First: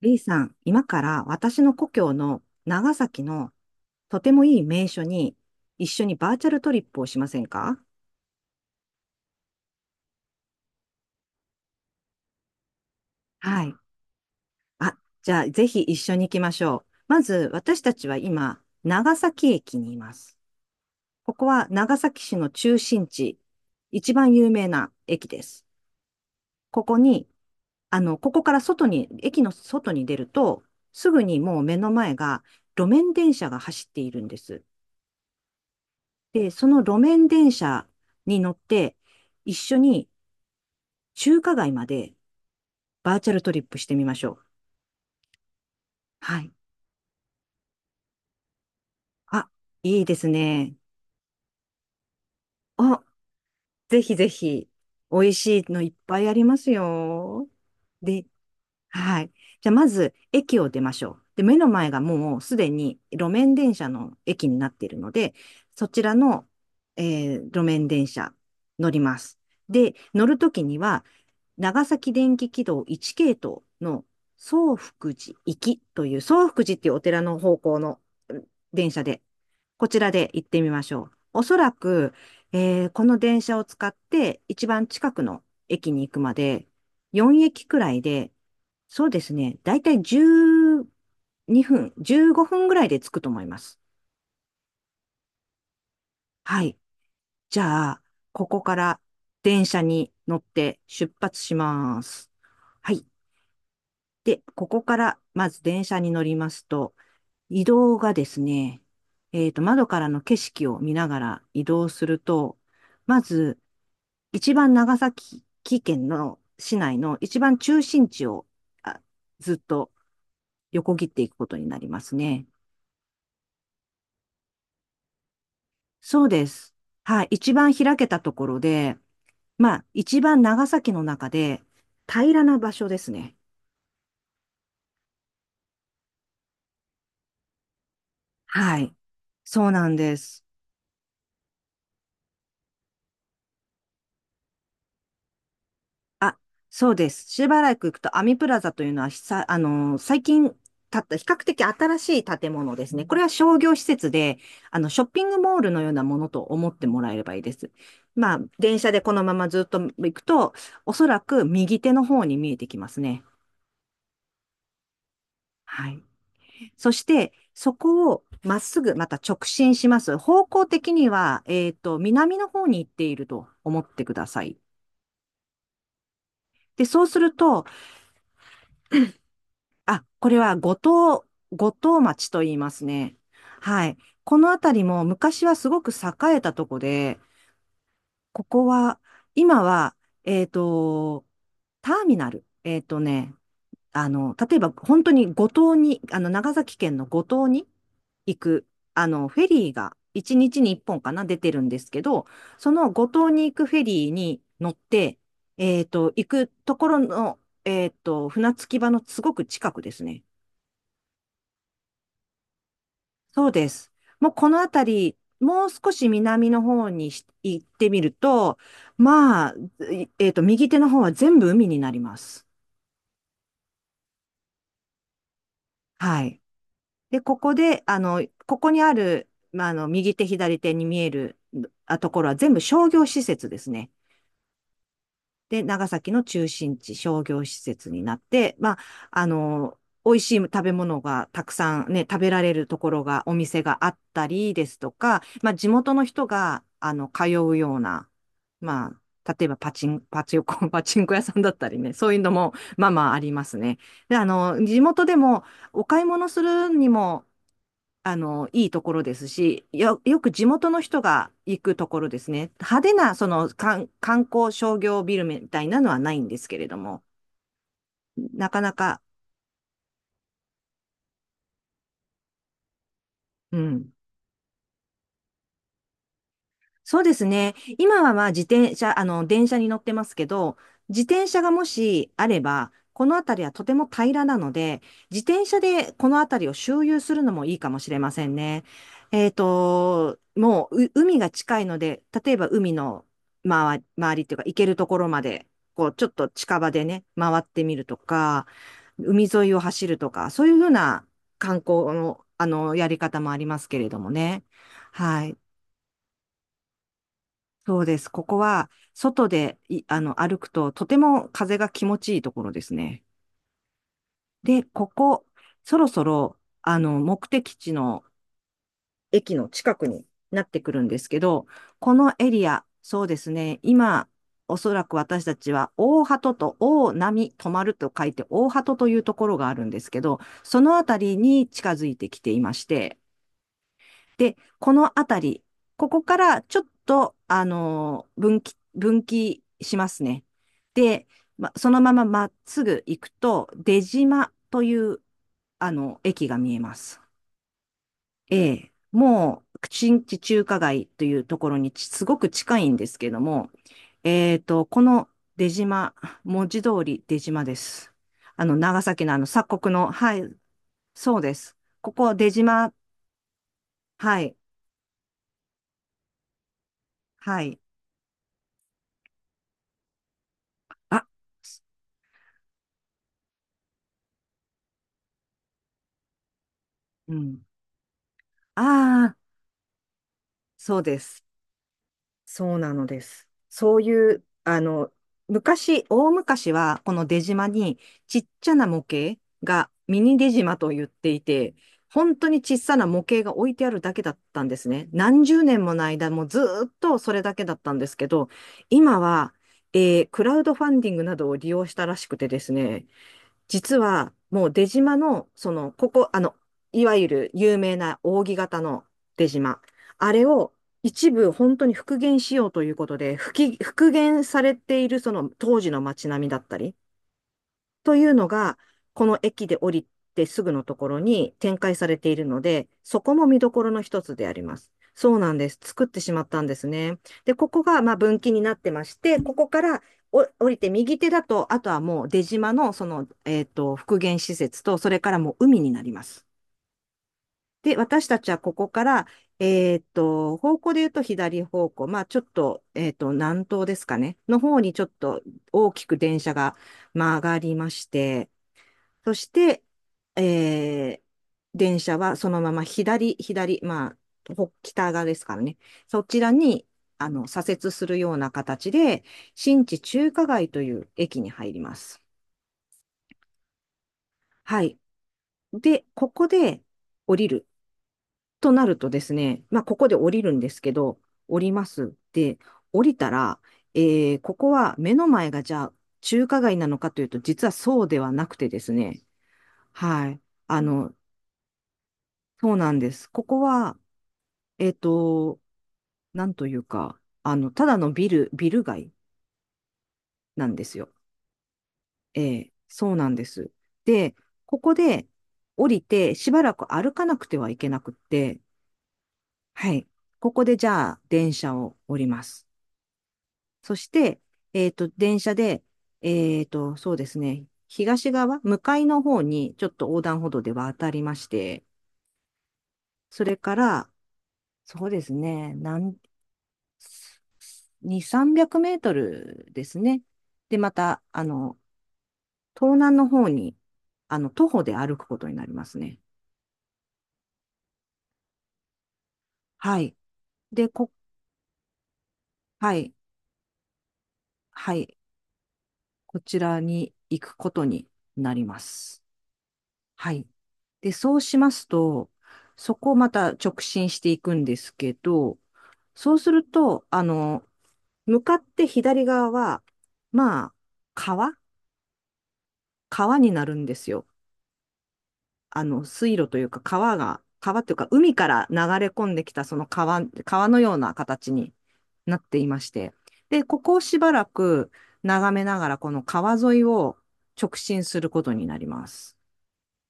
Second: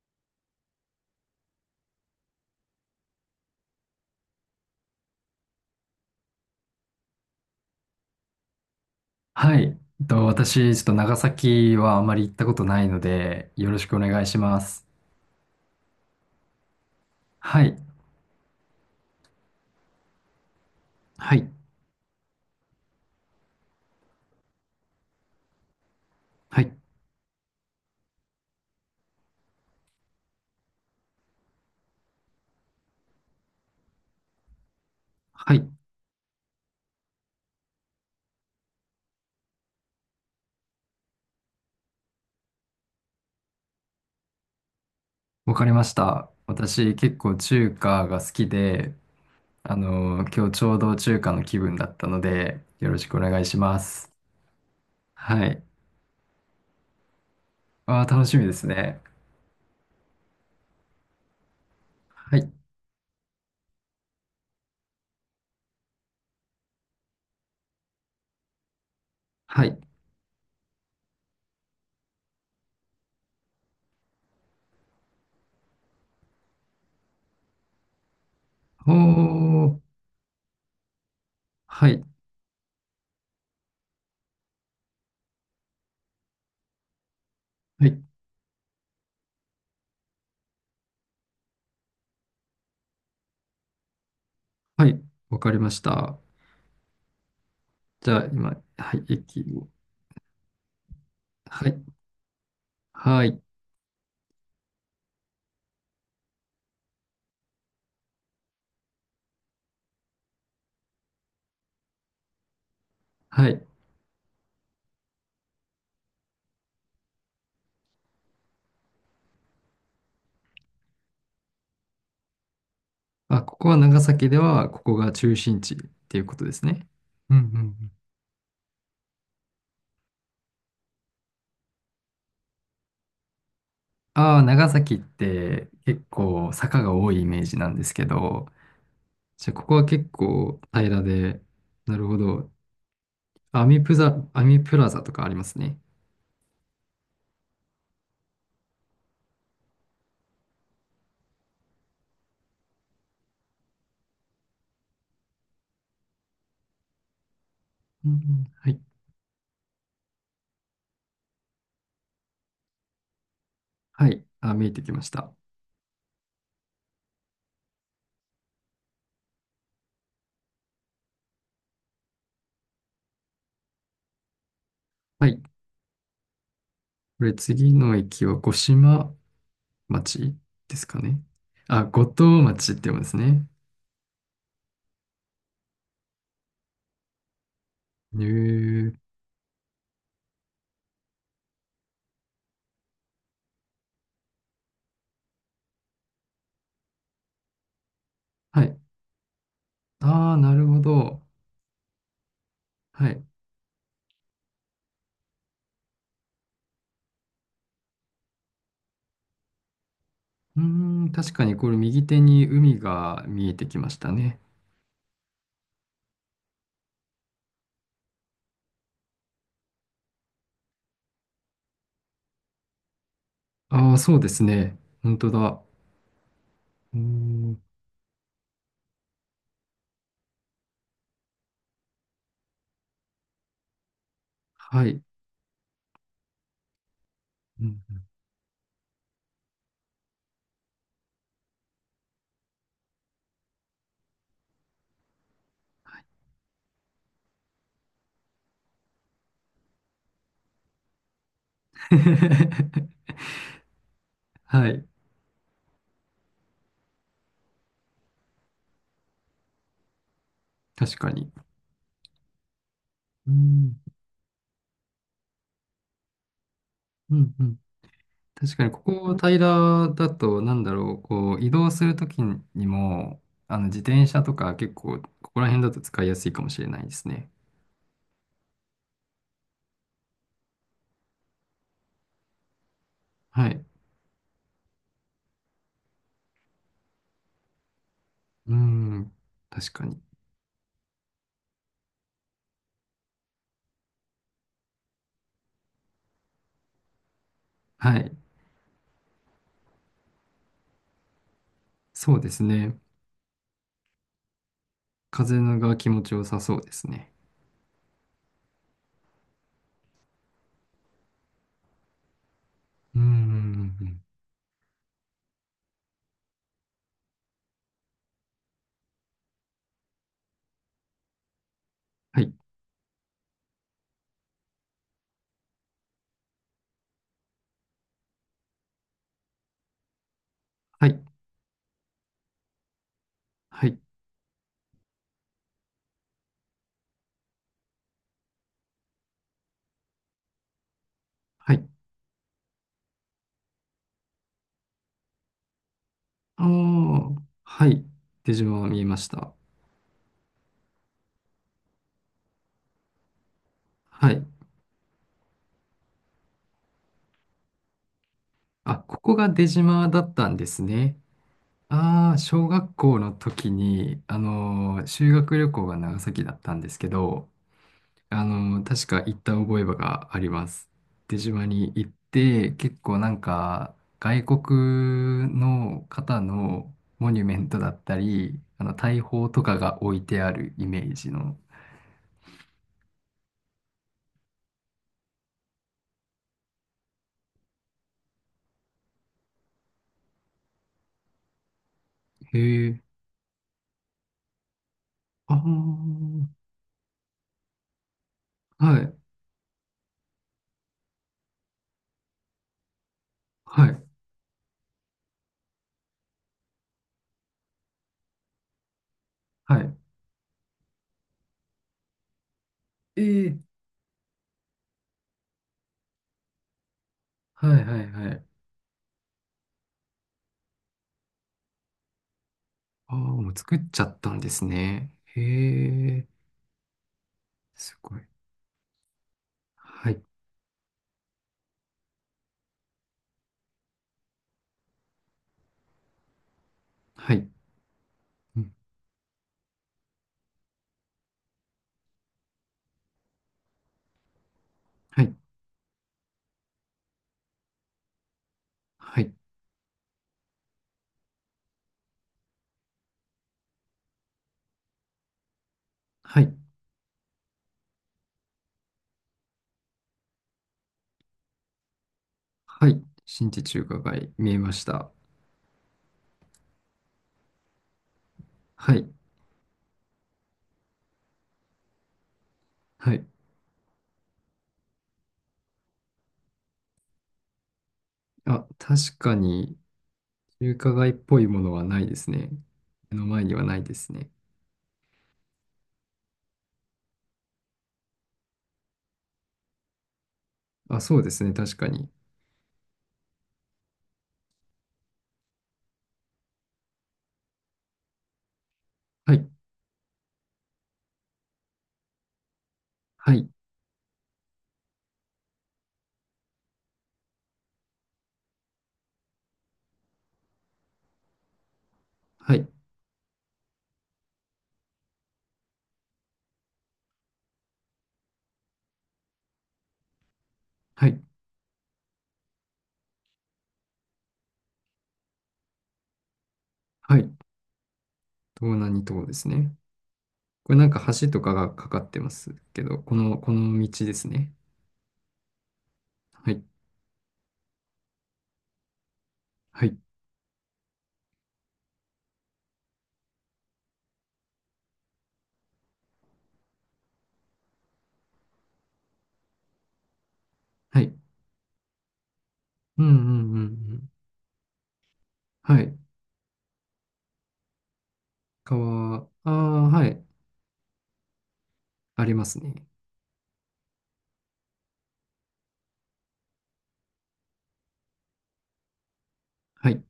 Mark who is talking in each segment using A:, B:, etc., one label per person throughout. A: B さん、今から私の故郷の長崎のとてもいい名所に一緒にバーチャルトリップをしませんか？
B: はい。私、ちょっと長崎はあまり行ったことないので、
A: は
B: よ
A: い。
B: ろしくお願いします。
A: あ、じゃあぜひ一緒に行きましょう。まず
B: はい。
A: 私たちは今、長崎駅にいます。こ
B: は
A: こ
B: い。
A: は長崎市の中心地、一番有名な駅です。
B: はい。
A: ここに、ここから外に、駅の外に出ると、すぐにもう目の前が路面電車が走っているんです。
B: はい。
A: で、その路面電車に乗って、一緒に中華街までバーチャルトリップしてみましょう。
B: わかりました。
A: はい。
B: 私、結構中華が好きで、
A: あ、
B: あ
A: いいで
B: の
A: す
B: 今日ち
A: ね。
B: ょうど中華の気分だったので、よろ
A: あ、
B: しくお願いしま
A: ぜ
B: す。
A: ひぜひ、美味
B: は
A: し
B: い。
A: いのいっぱいありますよ。
B: ああ、楽
A: で、
B: しみですね。
A: はい。じゃあ、まず、駅を出ましょう。で、目の前が
B: は
A: もう
B: い。
A: すでに路面電車の駅になっているので、そちらの、路面電車乗ります。
B: はい。
A: で、乗るときには、長崎電気軌道1系統の宗福寺行きという、宗福寺っていうお寺の方向の電
B: お
A: 車で、
B: ー。
A: こちらで行ってみましょう。おそら
B: はい。
A: く、この電車を使って一番近くの駅に行くまで、4駅く
B: は
A: らい
B: い。
A: で、そうですね、だいたい12分、15分ぐらいで着くと思います。
B: はい。わかりました。
A: はい。じゃあ、
B: じゃあ、
A: こ
B: 今、
A: こか
B: は
A: ら
B: い。駅
A: 電
B: を。
A: 車に乗って出発し
B: はい。
A: ます。はい。
B: はい。
A: で、ここからまず電車に乗りますと、移動がですね、窓からの景色を見ながら移動すると、ま
B: は
A: ず、
B: い。
A: 一番長崎県の市内の一番中心地をあずっと横切っていくことになりますね。
B: あ、ここは長崎では、ここが中心地ってい
A: そ
B: う
A: う
B: こと
A: で
B: です
A: す。
B: ね。
A: はい。
B: うんう
A: 一
B: んう
A: 番
B: ん。
A: 開けたところで、まあ、一番長崎の中で平らな場所ですね。
B: ああ、長崎って結構坂が多いイメージなんですけど、
A: はい。
B: じゃあこ
A: そう
B: こは
A: なん
B: 結
A: です。
B: 構平らで、なるほど。アミプザ、アミプラザとかありますね。
A: あ、そうです。しばらく行くと、アミプラザというのは、ひさ、あのー、最近建った、比較的新しい建物ですね。これは商業施設で、ショッピングモールのようなものと思ってもらえればいいです。
B: うんう
A: まあ、
B: ん、は
A: 電
B: い。
A: 車でこのままずっと行くと、おそらく右手の方に見えてきますね。
B: はい。あ、見えてきました。
A: はい。そして、そこをまっすぐまた直進します。方向的には、南の方に行っていると思ってください。
B: はい。
A: で、そうす
B: こ
A: る
B: れ
A: と、
B: 次の駅は五島
A: こ
B: 町
A: れは五
B: ですかね。
A: 島、五
B: あ、
A: 島
B: 五
A: 町と
B: 島
A: 言いま
B: 町って
A: す
B: 読むんで
A: ね。
B: すね。
A: はい。この辺りも昔はすごく栄えたとこで、
B: へ
A: ここ
B: え。
A: は、今は、えっと、ターミナル。例えば本当に五島に、長崎県の五島に行
B: は
A: く、
B: い。
A: フェリーが
B: あ
A: 1
B: あ、な
A: 日
B: る
A: に
B: ほ
A: 1本か
B: ど。
A: な、出てるんですけど、その五
B: はい。
A: 島に行くフェリーに乗って、行くところの、船着き場のすごく近くですね。
B: うーん、確かにこれ右手に海が
A: そ
B: 見
A: う
B: えて
A: で
B: きま
A: す。
B: した
A: もう
B: ね。
A: この辺り、もう少し南の方にし行ってみると、まあ、いえっと、右手の方は全部海になります。
B: ああ、そうですね。本当だ。
A: はい。
B: うー
A: で、ここ
B: ん、
A: で、ここにある、右手、左手に見えるところは全部商業施設ですね。
B: はい。
A: で、長崎の中心地、商業施
B: うん
A: 設になって、まあ、あの、美味しい食べ物がたくさんね、食べられるところが、お店があったりですとか、まあ、地元の人が、通うような、まあ、例えばパチンコ、パチンコ屋さんだったりね、そういうのも、まあまあ ありますね。で、
B: は
A: 地
B: い。
A: 元でも、お買い物するにも、いいところですし、よく地元の
B: 確
A: 人
B: か
A: が
B: に。
A: 行くところですね。派手な、そ
B: う
A: の、
B: ん、
A: 観光商業ビルみたいなのはないんですけれども、
B: うん、うん。
A: な
B: 確
A: か
B: かに、
A: な
B: こ
A: か、
B: こ平らだと、なんだろう、こう、移動するときにも、
A: う
B: あの、自
A: ん、
B: 転車とか結構、ここら辺だと使いやすいかもしれないで
A: そう
B: す
A: です
B: ね。
A: ね。今はまあ自転車、電車に乗ってますけど、自転車がもしあれば、この辺り
B: は
A: はと
B: い。
A: ても平らなので、自転車でこの辺りを周遊するのもいいかもしれません
B: う
A: ね。
B: ん、確かに。
A: もう、海が近いので、例えば海の周り、周りっていうか、行けるところまで、こう、ちょっと近場でね、回ってみると
B: はい。
A: か、海沿いを走るとか、そういうふうな観光
B: そう
A: の、
B: ですね。
A: やり方もありますけれどもね。はい。
B: 風が気持ちよさそうですね。
A: そうです。ここは、外でい、あの、歩くと、とても風が気持ちいいところです
B: うん
A: ね。
B: うん。
A: で、ここ、そろそろ、目的地の駅の近くになってくるんですけど、この
B: は
A: エ
B: い
A: リア、そうですね。今、おそらく私たちは、大鳩と大波止まると書いて、大鳩というところがあるんですけど、そのあ
B: は
A: た
B: い、
A: りに近づいてきていまして、
B: はい、
A: で、このあたり、ここからちょっと、分岐しますね。で、ま、
B: はい。
A: そのまままっすぐ行くと、出島という、駅が
B: あ
A: 見えます。
B: あ、はい。出
A: え
B: 島
A: え、
B: 見えました。
A: もう、新地中華街というところにすごく近いんですけども、
B: はい。
A: この出島、文字通り出島です。あの、
B: あ、
A: 長
B: こ
A: 崎の
B: こ
A: あの、
B: が出
A: 鎖国
B: 島
A: の、
B: だっ
A: は
B: た
A: い、
B: んですね。
A: そうです。こ
B: あ
A: こ
B: あ、
A: 出
B: 小
A: 島、
B: 学校の時に、あ
A: はい、
B: のー修学旅行が長崎だったんですけど、
A: はい。
B: あのー確か行った覚えがあります。
A: あ、
B: 出島に行って、結構なんか、外国の方のモ
A: う
B: ニュメ
A: ん。
B: ントだったり、あの、大
A: ああ、
B: 砲とかが置いてあるイ
A: そ
B: メ
A: う
B: ー
A: で
B: ジ
A: す。
B: の。
A: そうなのです。そういう、あの、昔、大昔は、この出島に、ちっちゃな模型がミニ出島と言っていて、本当に
B: へ
A: 小さ
B: え。
A: な模型が置いてあるだけだったんですね。何
B: あ
A: 十年もの
B: あ。
A: 間、もうずーっとそれだけだったんですけど、
B: はい
A: 今は、クラウドファンディングなどを利用したらしくてですね、
B: は
A: 実
B: い、
A: は、もう出島の、その、ここ、あの、いわゆる有名な扇形の出島。
B: はい。
A: あれを一部本当に復元しようということ
B: え
A: で、
B: え、
A: 復元されているその当時の街並みだったり、
B: はい、はい、
A: とい
B: は
A: う
B: い。
A: のが、この駅で降りてすぐのところに展開されているので、
B: ああ、
A: そこも
B: もう
A: 見ど
B: 作っ
A: ころ
B: ち
A: の
B: ゃっ
A: 一
B: た
A: つ
B: ん
A: で
B: で
A: あり
B: す
A: ます。
B: ね。
A: そう
B: へ
A: なんです。作って
B: え、
A: しまったんですね。で、ここ
B: す
A: がまあ
B: ごい。
A: 分岐になってまして、ここから
B: はい、
A: 降りて右手だと、あとはもう出島のその、復元施設と、それからもう海になります。
B: はい、
A: で、私たちは
B: うん、
A: ここから、方向で言うと左方向、まあちょっと、えっと、南東ですかね、の方にちょっ
B: はい、
A: と大きく電車が曲がりまして、
B: は
A: そ
B: い、
A: して、えー電車はそのまま左、左、あ、北側ですからね。そち
B: は
A: ら
B: い、
A: に、左折するような形で、新地中華街という駅に入ります。
B: はい。新地中華街、見えま
A: は
B: し
A: い。
B: た。
A: で、ここで降りるとな
B: は
A: る
B: い、
A: とですね、まあ、ここで降りるんですけど、降ります。で、降
B: は
A: り
B: い。
A: たら、ここは目の前がじゃあ中華街なのかというと、実はそうではなく
B: あ、
A: てです
B: 確
A: ね、
B: かに、
A: はい。
B: 中
A: あ
B: 華街っ
A: の、
B: ぽいものはないですね。
A: そうなんで
B: 目の
A: す。こ
B: 前に
A: こ
B: はないで
A: は、
B: すね。
A: えっと、なんというか、あの、ただのビル、ビル街なんです
B: あ、
A: よ。
B: そうですね、確かに。
A: ええ、そうなんです。で、ここで降りて、しばらく歩かなくてはいけなくって、
B: はい、
A: はい。ここでじゃあ、電車を降ります。
B: はい、
A: そして、電車で、そうですね、東側、向かいの方に、ちょっと横断歩道で渡りまして、
B: はい、
A: それから、そうですね、2、300メートルですね。で、ま
B: は
A: た、
B: い、
A: 東南の方に、徒歩で歩くことになりますね。
B: はい。東南に島ですね。
A: はい。
B: これな
A: で、
B: んか橋とかがかかってますけ
A: は
B: ど、
A: い、
B: この、この道ですね。
A: はい。こ
B: は
A: ち
B: い。
A: らに行くことになります。
B: はい。
A: はい。で、そうしますと、そこをまた直進していくんですけど、そうすると、向かって左側は、まあ、
B: はい。
A: 川
B: うんう
A: 川に
B: んうん
A: なるんで
B: う
A: す
B: ん。
A: よ。
B: はい。
A: 水路というか川が、川というか海から流れ
B: 川、
A: 込んで
B: あ
A: き
B: あ、
A: たその
B: は
A: 川、
B: い。
A: 川のような形に
B: あり
A: なっ
B: ま
A: て
B: す
A: いま
B: ね。
A: して。で、ここをしばらく眺めながらこの川沿いを直進することになります。
B: はい。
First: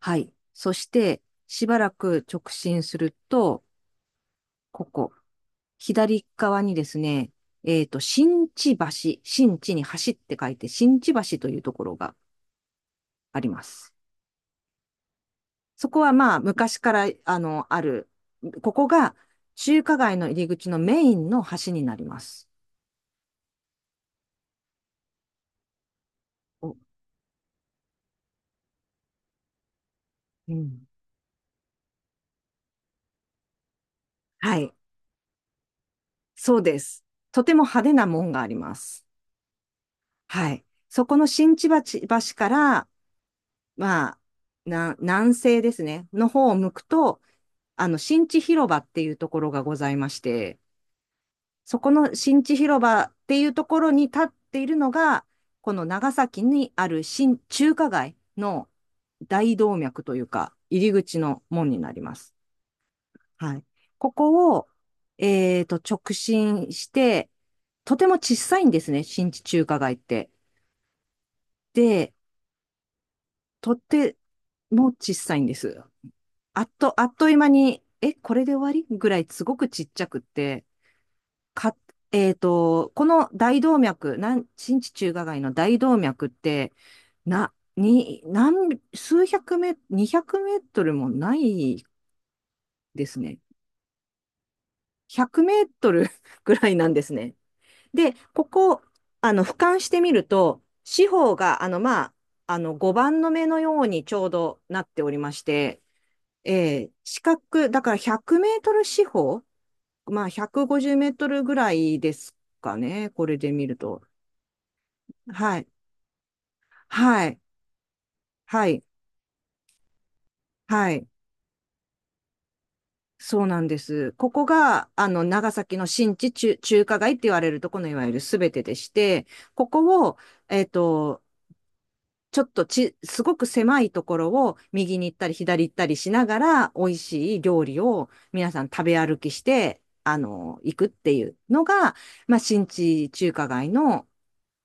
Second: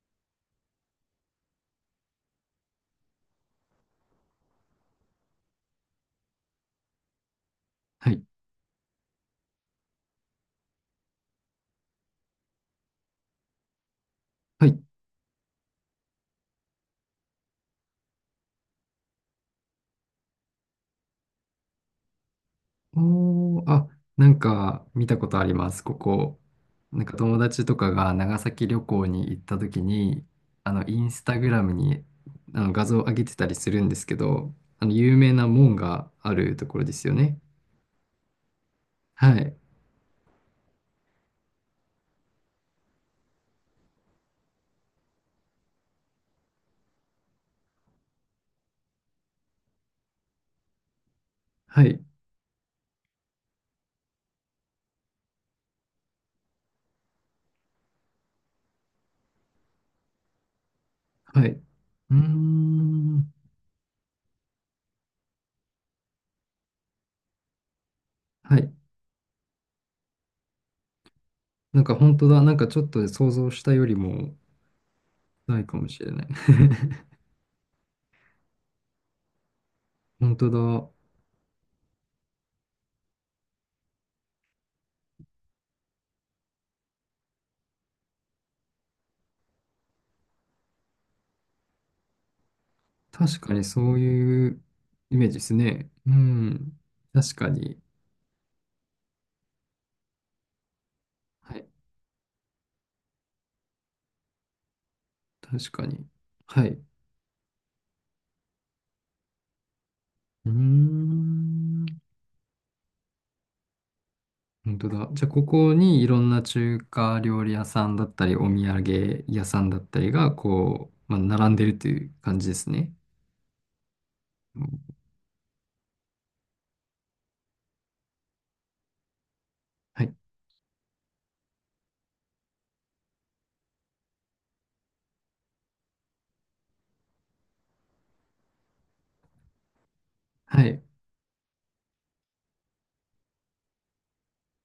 A: はい。そして、しばらく直進すると、ここ、左側にですね、
B: はい。
A: 新地橋、新地に走って書いて、新地橋というところがあります。
B: はい。
A: そこはまあ昔からあのある、ここが中華街の入り口のメインの橋になります。
B: おー、あ、なんか見たことあります、ここ。
A: お、
B: なんか友達とかが長崎旅行に行った時に、
A: う
B: あ
A: ん。
B: の、インスタグラムにあの画像を上げてたりするんですけど、
A: はい、
B: あの、有名な門があ
A: そ
B: る
A: う
B: と
A: で
B: ころで
A: す。
B: すよね。
A: とても派手な門があります。
B: はい。
A: はい。そこの新千葉ち橋から、まあ、南西ですね、の方を向くと、新地広場っていうところがございまして、そ
B: は
A: こ
B: い。
A: の新地広場っていうところに立っているのが、この長崎にある新中華街の大動脈というか、入り口の
B: はい。う
A: 門になりま
B: ー
A: す。
B: ん。
A: はい。ここを、直進して、とても小さ
B: は
A: いん
B: い。
A: ですね、新地中華街って。
B: なんか
A: で、
B: 本当だ。なんかちょっと想像した
A: と
B: より
A: て
B: も、
A: も小さいんで
B: ないか
A: す。
B: もしれない。
A: あっ という間に、これで終わりぐらいすごくちっちゃくっ
B: 本当
A: て、
B: だ。
A: か、えっと、この大動脈、新地中華街の大動脈って、な、に、何、数百メ、200メートルもないですね。
B: 確かにそういうイ
A: 100
B: メージで
A: メ
B: す
A: ー
B: ね。
A: トル
B: う
A: ぐらい
B: ん。
A: なんですね。
B: 確かに。
A: で、ここ、俯瞰してみると、四方
B: は
A: が、
B: い。
A: 5番の目のようにちょうどなっておりまし
B: 確
A: て、
B: かに。はい。う
A: えー四角、だから100メートル四方、まあ、
B: ー
A: 150メートルぐら
B: ん。
A: いですかね、これで見ると。
B: 本当だ。じゃあ、こ
A: はい。
B: こにいろんな中華
A: はい、
B: 料理屋さんだったり、お土
A: はい、
B: 産屋さんだったりが、
A: は
B: こ
A: い。
B: う、まあ、並んでるという感じですね。
A: そうなんです。ここ
B: う
A: が、
B: ん
A: 長崎の新地中、中華街って言われるとこのいわゆるすべてでして、こ
B: は
A: こ
B: い。
A: を、えっと、ちょっとち、すごく狭いところを右に行ったり左行ったりしながら、美味しい料理を皆さん食べ歩きして、
B: は
A: 行
B: い。
A: くっていうのが、まあ、新地中華街の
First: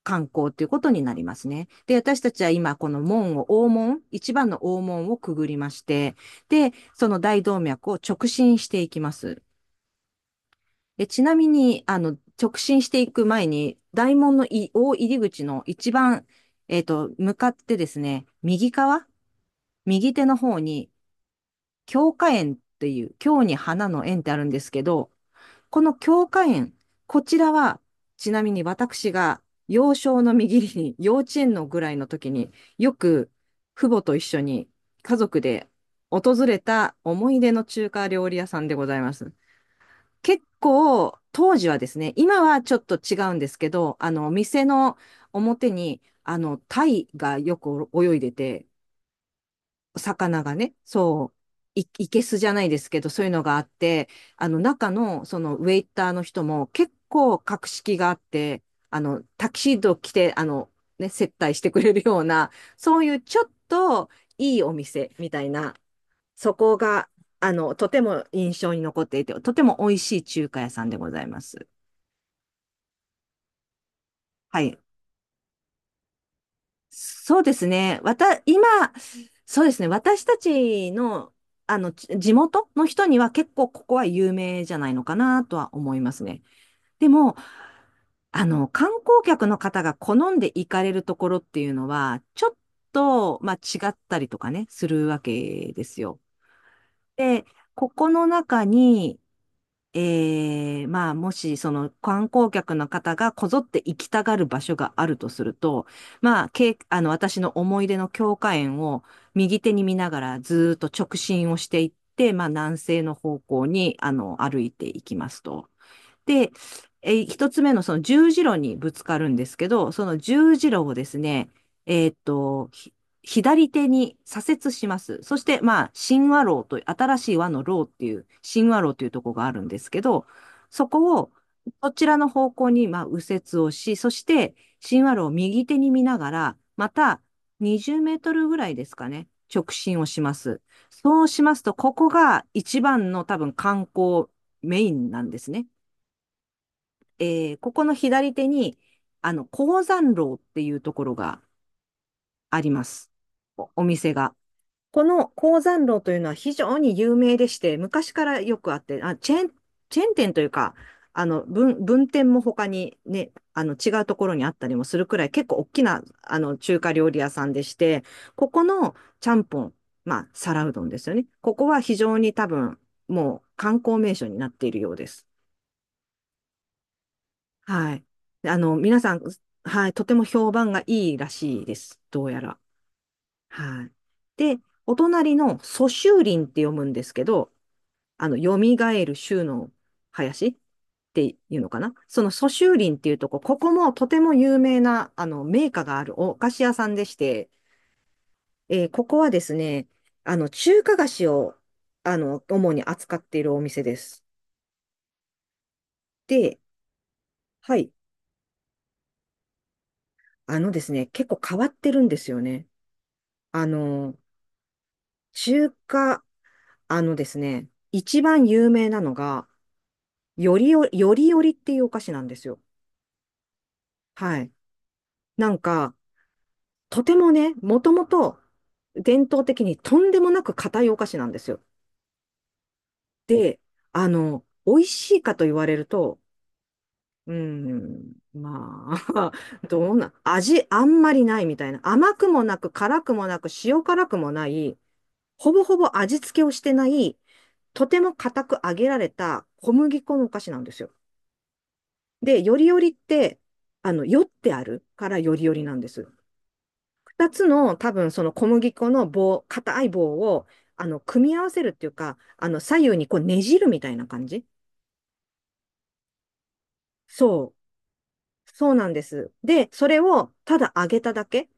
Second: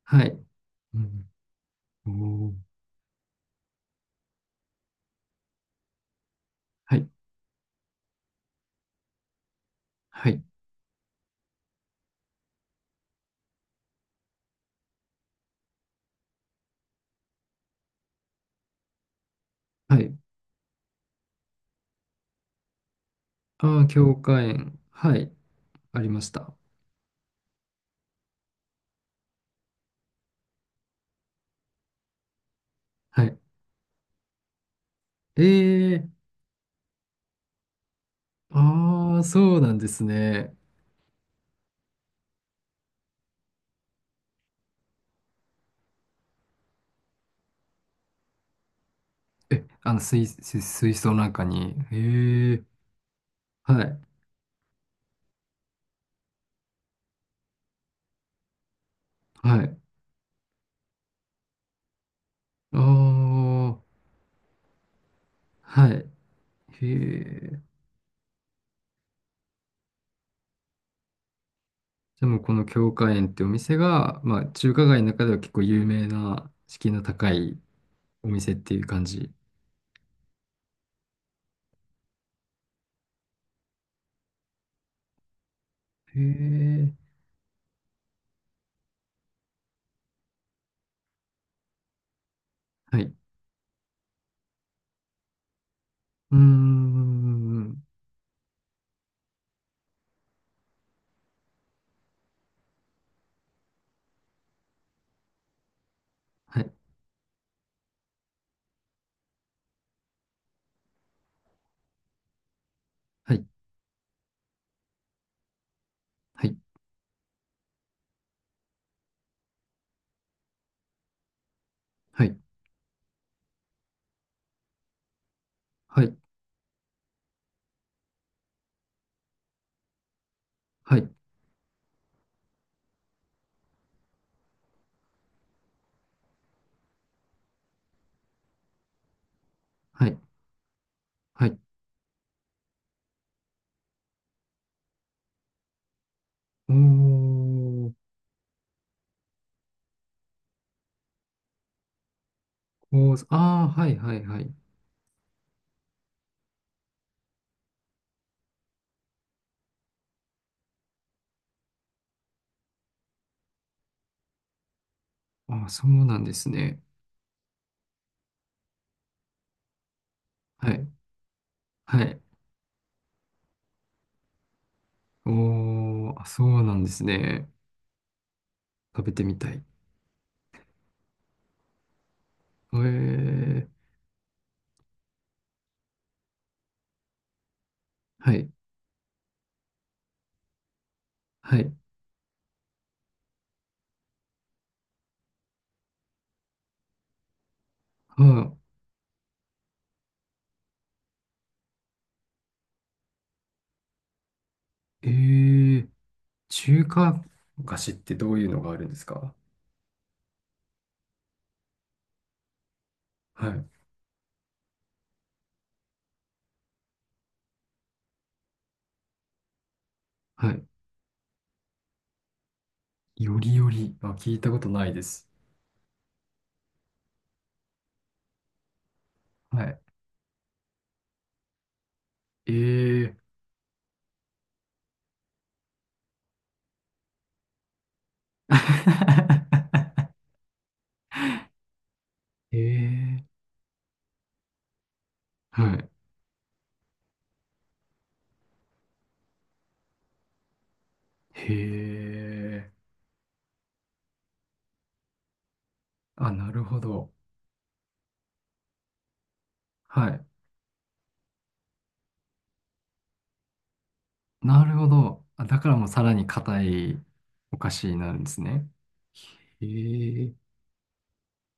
A: 観
B: はい。
A: 光ということ
B: う
A: になり
B: ん。
A: ますね。で、私たちは
B: おー
A: 今、この門を、大門、一番の大門をくぐりまして、で、
B: は
A: そ
B: い。
A: の大動脈を直進していきます。
B: はい。
A: で、ちなみに、直進していく前に、大門の大入り口の一番、向かってですね、
B: は
A: 右
B: い。
A: 手の方に、京花園っていう、京に
B: ああ、
A: 花の
B: 教
A: 園ってあ
B: 科
A: るんです
B: 園。
A: けど、
B: はい。
A: この
B: ありま
A: 京
B: し
A: 花
B: た。
A: 園、こちらは、ちなみに私が幼少の右に、幼稚園のぐらいの時によ
B: は
A: く
B: い。
A: 父母と一緒に家族で
B: ええ
A: 訪れた思い出の中華料理屋さんでございま
B: ああ、
A: す。
B: そうなんです
A: 結
B: ね。
A: 構、当時はですね、今はちょっと違うんですけど、店の表に、タイがよく泳いでて、
B: え、あの、水、
A: 魚が
B: 水
A: ね、
B: 水槽の
A: そ
B: 中に。
A: う、いけすじゃ
B: へ
A: な
B: え、
A: いですけど、そういうのがあっ
B: はい、
A: て、中の、ウェイターの人も結構格式があって、タキ
B: は
A: シー
B: い。
A: ド着て、ね、接待してくれるような、
B: あ
A: そういうちょっ
B: あ、
A: といいお店みたいな、
B: はい。
A: そこ
B: へ
A: が、
B: え。
A: とても印象に残っていて、とても美味しい中華屋さんでございます。
B: でも、この京華園ってお店が、まあ、
A: は
B: 中
A: い。
B: 華街の中では結構有名な、敷居の高
A: そうで
B: い
A: すね。
B: お店っていう
A: 今、
B: 感じ。
A: そうですね。私たちの、地元の人には結構ここは有名じゃないのかなとは思いま
B: へ
A: すね。
B: え、
A: でも、観光客の方が好んで行かれるところっていうのは、ちょっ
B: はい。う
A: と、まあ、違ったりとかね、するわけですよ。
B: ー
A: で、
B: ん、
A: ここの中に、まあ、もし、その観光客の方がこぞって行きたがる場所があるとすると、まあ、
B: は
A: け
B: い、
A: い、あの、私の思い出の教科園を右手に見ながらずーっと直進をしていって、まあ、南西の
B: は
A: 方
B: い、
A: 向に、歩いていきますと。
B: は
A: で、
B: い、
A: 一つ目のその十字路にぶつかるんですけど、その十字路をですね、えーっ
B: はい、
A: と、ひ左手に左折します。そして、まあ、
B: はい、
A: 新和路という、新しい和の路っていう、新和路というところがあるんですけど、そ
B: はい、
A: こを、そちらの方向に、まあ、右折をし、そして、新和路を右手に見ながら、また、20メートルぐらいですかね、直進を
B: はい、
A: します。そうし
B: は
A: ま
B: い。
A: すと、ここが一番の多分観光メインなんですね。
B: お
A: ここの
B: ー、
A: 左手に、鉱山楼っていうところがあります。
B: こう、ああ、
A: お
B: はい、
A: 店
B: はい、
A: が。
B: はい。
A: この鉱山楼というのは非常に有名でして、昔からよくあって、チェーン店というか、分店も他にね、違うところにあったりもするくらい、結構
B: あ
A: 大
B: あ、
A: き
B: そ
A: な、
B: うなんです
A: 中
B: ね。
A: 華料理屋さんでして、ここのちゃんぽん、まあ、皿
B: は
A: うどん
B: い。
A: ですよね。ここは非
B: は
A: 常
B: い。
A: に多分、もう観光名所になっているようです。
B: おー、あそうなんですね。
A: はい。皆
B: 食べ
A: さん、
B: てみたい。
A: はい、とても評判がいいらしいです。どうやら。
B: えー、
A: はい。で、お隣の蘇州林って読むんですけど、
B: はい、
A: 蘇る州の林ってい
B: は
A: うの
B: い。
A: かな。その蘇州林っていうとこ、ここもとても有名な、名家があるお菓子屋さんでして、
B: は
A: ここはですね、中華菓子を、主に扱っているお店です。
B: えー、
A: で、
B: 中華
A: は
B: 菓子
A: い。
B: ってどういうのがあるんですか？
A: あのですね、結構変わってるんですよね。
B: は
A: あ
B: い、
A: の、中華、あのですね、一番有名なのが、
B: はい。
A: よりよりっていうお菓子なんですよ。
B: よりより。あ、聞
A: は
B: いた
A: い。
B: ことないです。
A: なんか、とてもね、もともと伝統的
B: は
A: に
B: い。
A: とんでもなく硬いお菓子なんですよ。
B: えー、
A: で、美味しいかと言われると、うーん、まあ、どうな、味あんまりないみたいな。甘くもな
B: え
A: く、辛く
B: ー、
A: もなく、塩辛くもない、ほぼ
B: は
A: ほ
B: い。
A: ぼ味付けをしてない、とても硬く揚げられた小麦粉のお菓子なんですよ。
B: へ
A: で、よりよ
B: ー。
A: りって、よってあるからよりよりなんです。
B: あ、なるほど。
A: 二つの多分その小麦粉の棒、硬い
B: は
A: 棒
B: い。
A: を、組み合わせるっていうか、左右にこうねじるみたいな感じ
B: なるほど。あ、だからもうさらに硬い
A: そう。
B: お菓子になるんですね。
A: そうなんです。
B: へ
A: で、それを
B: ー。
A: ただ揚げただけ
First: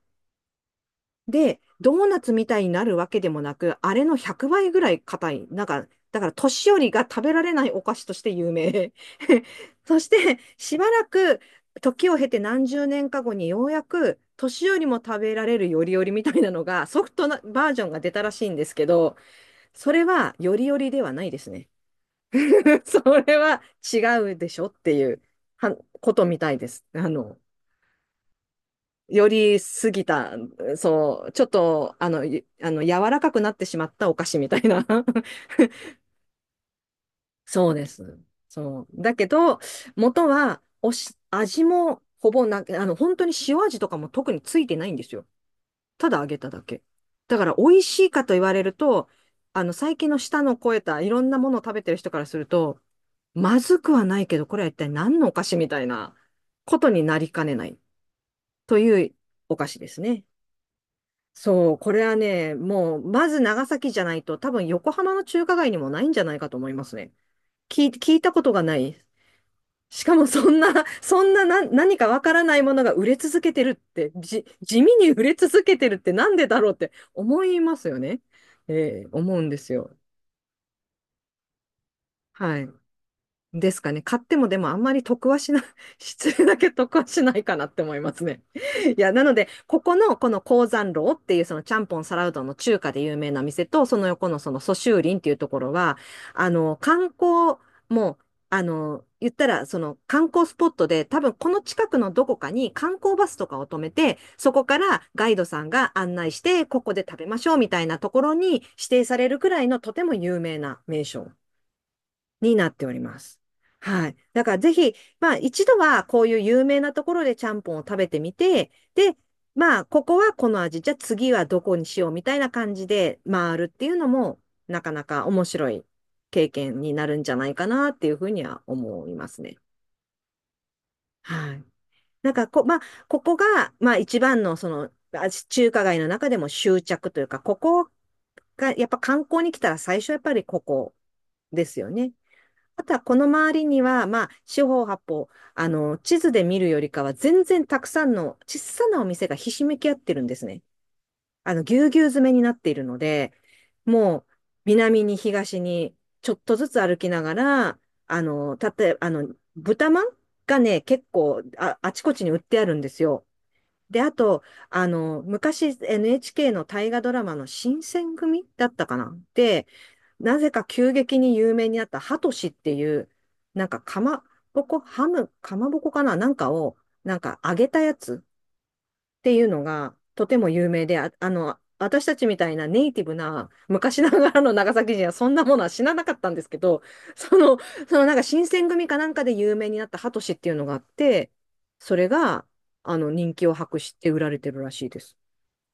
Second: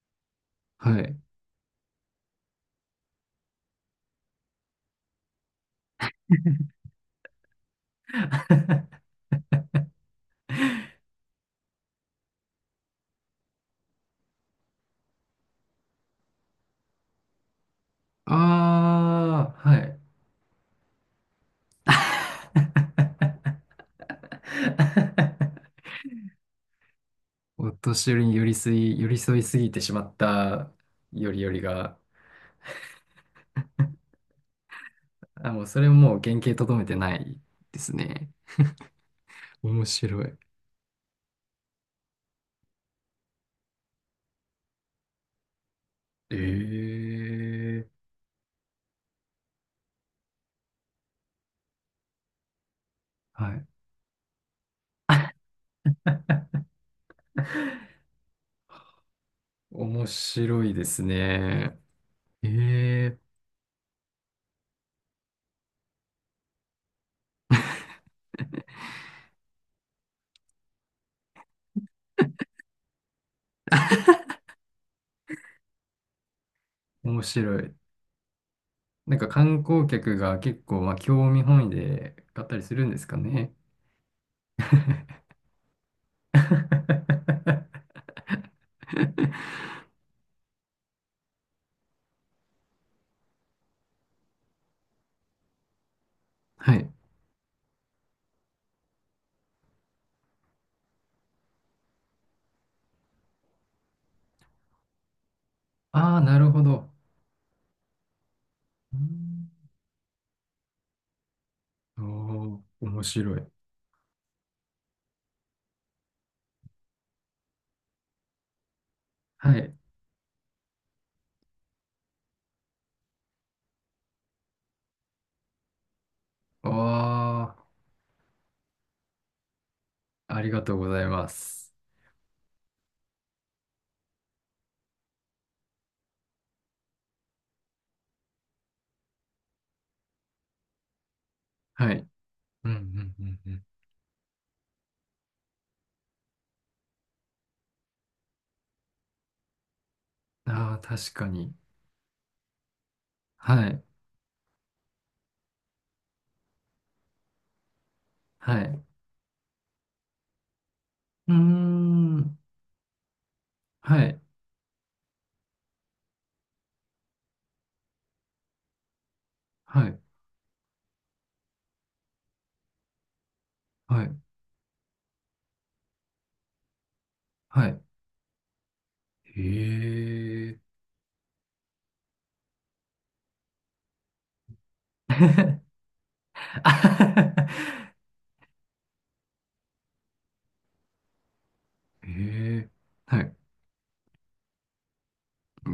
B: はい。
A: で、ドーナツみたいになるわけでもなく、あれの100倍ぐらい硬い。なんか、だから年寄りが食べられないお菓子として有名。そして、しばらく時を経て何十年か後にようやく年寄りも食べられるよりよりみたいなのがソフトなバージョンが出たらしいんですけど、
B: ああ、は
A: そ
B: い。
A: れはよりよりではないですね。それは違うでしょっていうは ことみたいです。
B: お年寄りに寄り添い、寄り
A: よ
B: 添いす
A: り
B: ぎて
A: 過
B: しま
A: ぎ
B: っ
A: た、
B: た
A: そう、
B: より
A: ちょっ
B: より
A: と、
B: が、
A: あの、ゆあの、柔らかくなってしまったお菓子みたいな。
B: あ、もうそれもう原型とどめてない
A: そう
B: で
A: で
B: す
A: す。
B: ね。
A: そう。だけど、
B: 面白
A: 元
B: い。
A: は、味もほぼな、本当に塩味とかも特についてないんですよ。ただ揚げただけ。だから、美味
B: ええ
A: しいかと言われると、最近の舌の肥えたいろんなものを食べてる人からすると、
B: は
A: ま
B: い。
A: ずくはないけど、これは一体何のお菓子みたいなことになりかねないというお菓子です
B: 面
A: ね。
B: 白いです
A: そう、
B: ね。
A: これは
B: え
A: ね、もう、ま
B: え
A: ず長崎じゃないと、多分横浜の中華街にもないんじゃないかと思いますね。聞いたことがない。しかもそんな、そんな、何かわからないものが売れ続けてるって、地味に売れ続けてるってなんでだろうって
B: 面白
A: 思い
B: い。
A: ますよね。
B: なんか
A: 思うんで
B: 観
A: す
B: 光
A: よ。
B: 客が結構、まあ、興味本位で買った
A: は
B: り
A: い。
B: するんですかね。
A: ですかね。買ってもでもあんまり得はしない、失礼だけ得はしないか なって思いますね。いや、なので、ここの、この江山楼っていうそのちゃんぽんサラうどんの中華で有名な店と、その横のその蘇州林っていうところは、
B: はい。
A: 観光も、言ったらその観光スポットで、多分この近くのどこかに観光バスとかを止めて、そこからガイドさんが案
B: ああ、
A: 内
B: な
A: し
B: るほ
A: て、こ
B: ど。
A: こで食べましょうみたいなところに指
B: う
A: 定されるく
B: ん
A: らいのとても有名な名所
B: お
A: に
B: ー
A: なっており
B: 面
A: ま
B: 白
A: す。
B: い。
A: はい。だからぜひ、まあ一度はこういう有名なところでちゃんぽんを食べてみて、で、
B: はい。
A: まあここはこの味、じゃあ次はどこにしようみたいな感じで回るっていうのも、なかなか面白い経験になるんじゃな
B: あ
A: いかなっていうふうには思いますね。
B: あ、ありがとうございま
A: はい。
B: す。
A: なんかこ、まあ、ここが、まあ一番のその、中華街の中でも執着というか、ここがやっぱ観光に来たら最初やっぱりここですよ
B: はい。
A: ね。
B: うんう
A: あとはこ
B: ん
A: の
B: う
A: 周
B: んう
A: りには、まあ、四方八方、地図で見るよりかは全然たくさんの小さなお店がひしめき合ってるんです
B: ん。
A: ね。
B: ああ、確かに。
A: ぎゅうぎゅう詰めになっているので、
B: はい。
A: もう、南に東にちょっとずつ歩きながら、あの、
B: はい。
A: たと
B: う
A: えあの、豚まんがね、結
B: ー
A: 構あ、あちこちに売
B: ん。
A: ってあるんですよ。
B: は
A: で、あ
B: い。
A: と、あの、昔 NHK の大河ドラマの新選組だったかなで、
B: はい。
A: なぜか急激に有名になったハトシっていう、なんかか
B: はい。
A: まぼこ、ハム、かまぼこかななんかを、なんか揚
B: は
A: げた
B: い。
A: やつってい
B: へ
A: うのがとても
B: え。
A: 有名で、私たちみたいなネイティブな昔ながらの長崎人はそんなものは知らなかったんですけ
B: あ
A: ど、
B: は
A: その、
B: は
A: そのなんか新選組かなんかで有名になったハトシっていうのがあって、それが
B: へえ。
A: あの
B: は
A: 人
B: い。
A: 気を博して売られてるらしいです。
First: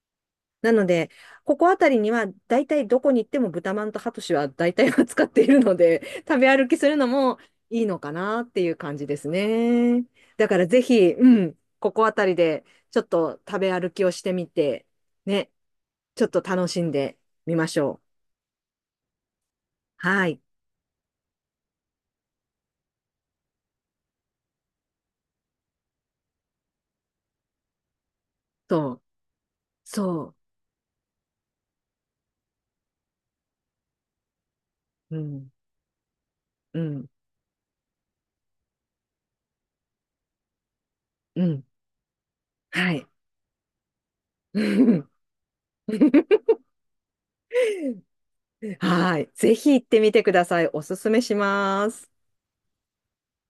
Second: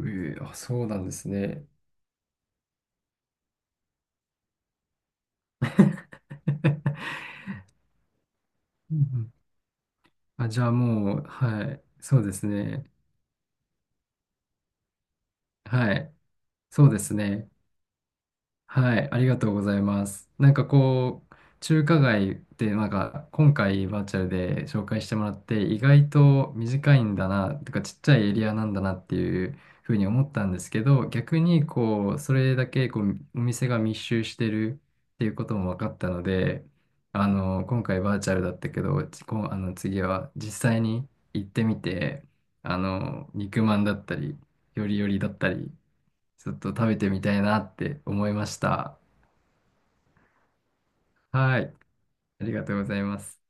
B: ええ、あ、
A: な
B: そ
A: の
B: うなん
A: で、
B: です
A: こ
B: ね。
A: こあたりには、だいたいどこに行っても豚まんとハトシは大体は使っているので、食べ歩きするのもいいのかなっていう
B: う
A: 感
B: んう
A: じです
B: ん
A: ね。だ
B: あ、
A: か
B: じ
A: ら
B: ゃあ
A: ぜひ、
B: もう、
A: うん、
B: はい。
A: ここあ
B: そ
A: た
B: うで
A: り
B: す
A: で
B: ね。
A: ちょっと食べ歩きをしてみて、ね、
B: はい。
A: ちょっと楽し
B: そう
A: ん
B: です
A: で
B: ね。
A: みましょう。
B: はい、ありがとうございま
A: は
B: す。
A: い。
B: なんかこう、中華街ってなんか今回バーチャルで紹介してもらって意外と短いんだな、とかちっちゃいエリアなんだな
A: と、
B: っていうふうに思っ
A: そ
B: たんですけど、逆にこう、それだけこうお店が密集してる
A: う、
B: っ
A: う
B: ていうこ
A: ん、
B: とも分かったので、
A: うん、
B: あの、今回バーチャルだったけど、こうあの次は実際に
A: う
B: 行っ
A: ん、
B: てみて、あ
A: はい。
B: の、肉まんだったり、よりより だったり、ちょっと食べてみたいなって思いました。
A: はい。ぜひ行ってみてください。おすすめし
B: はい。
A: ます。
B: ありがとうございます。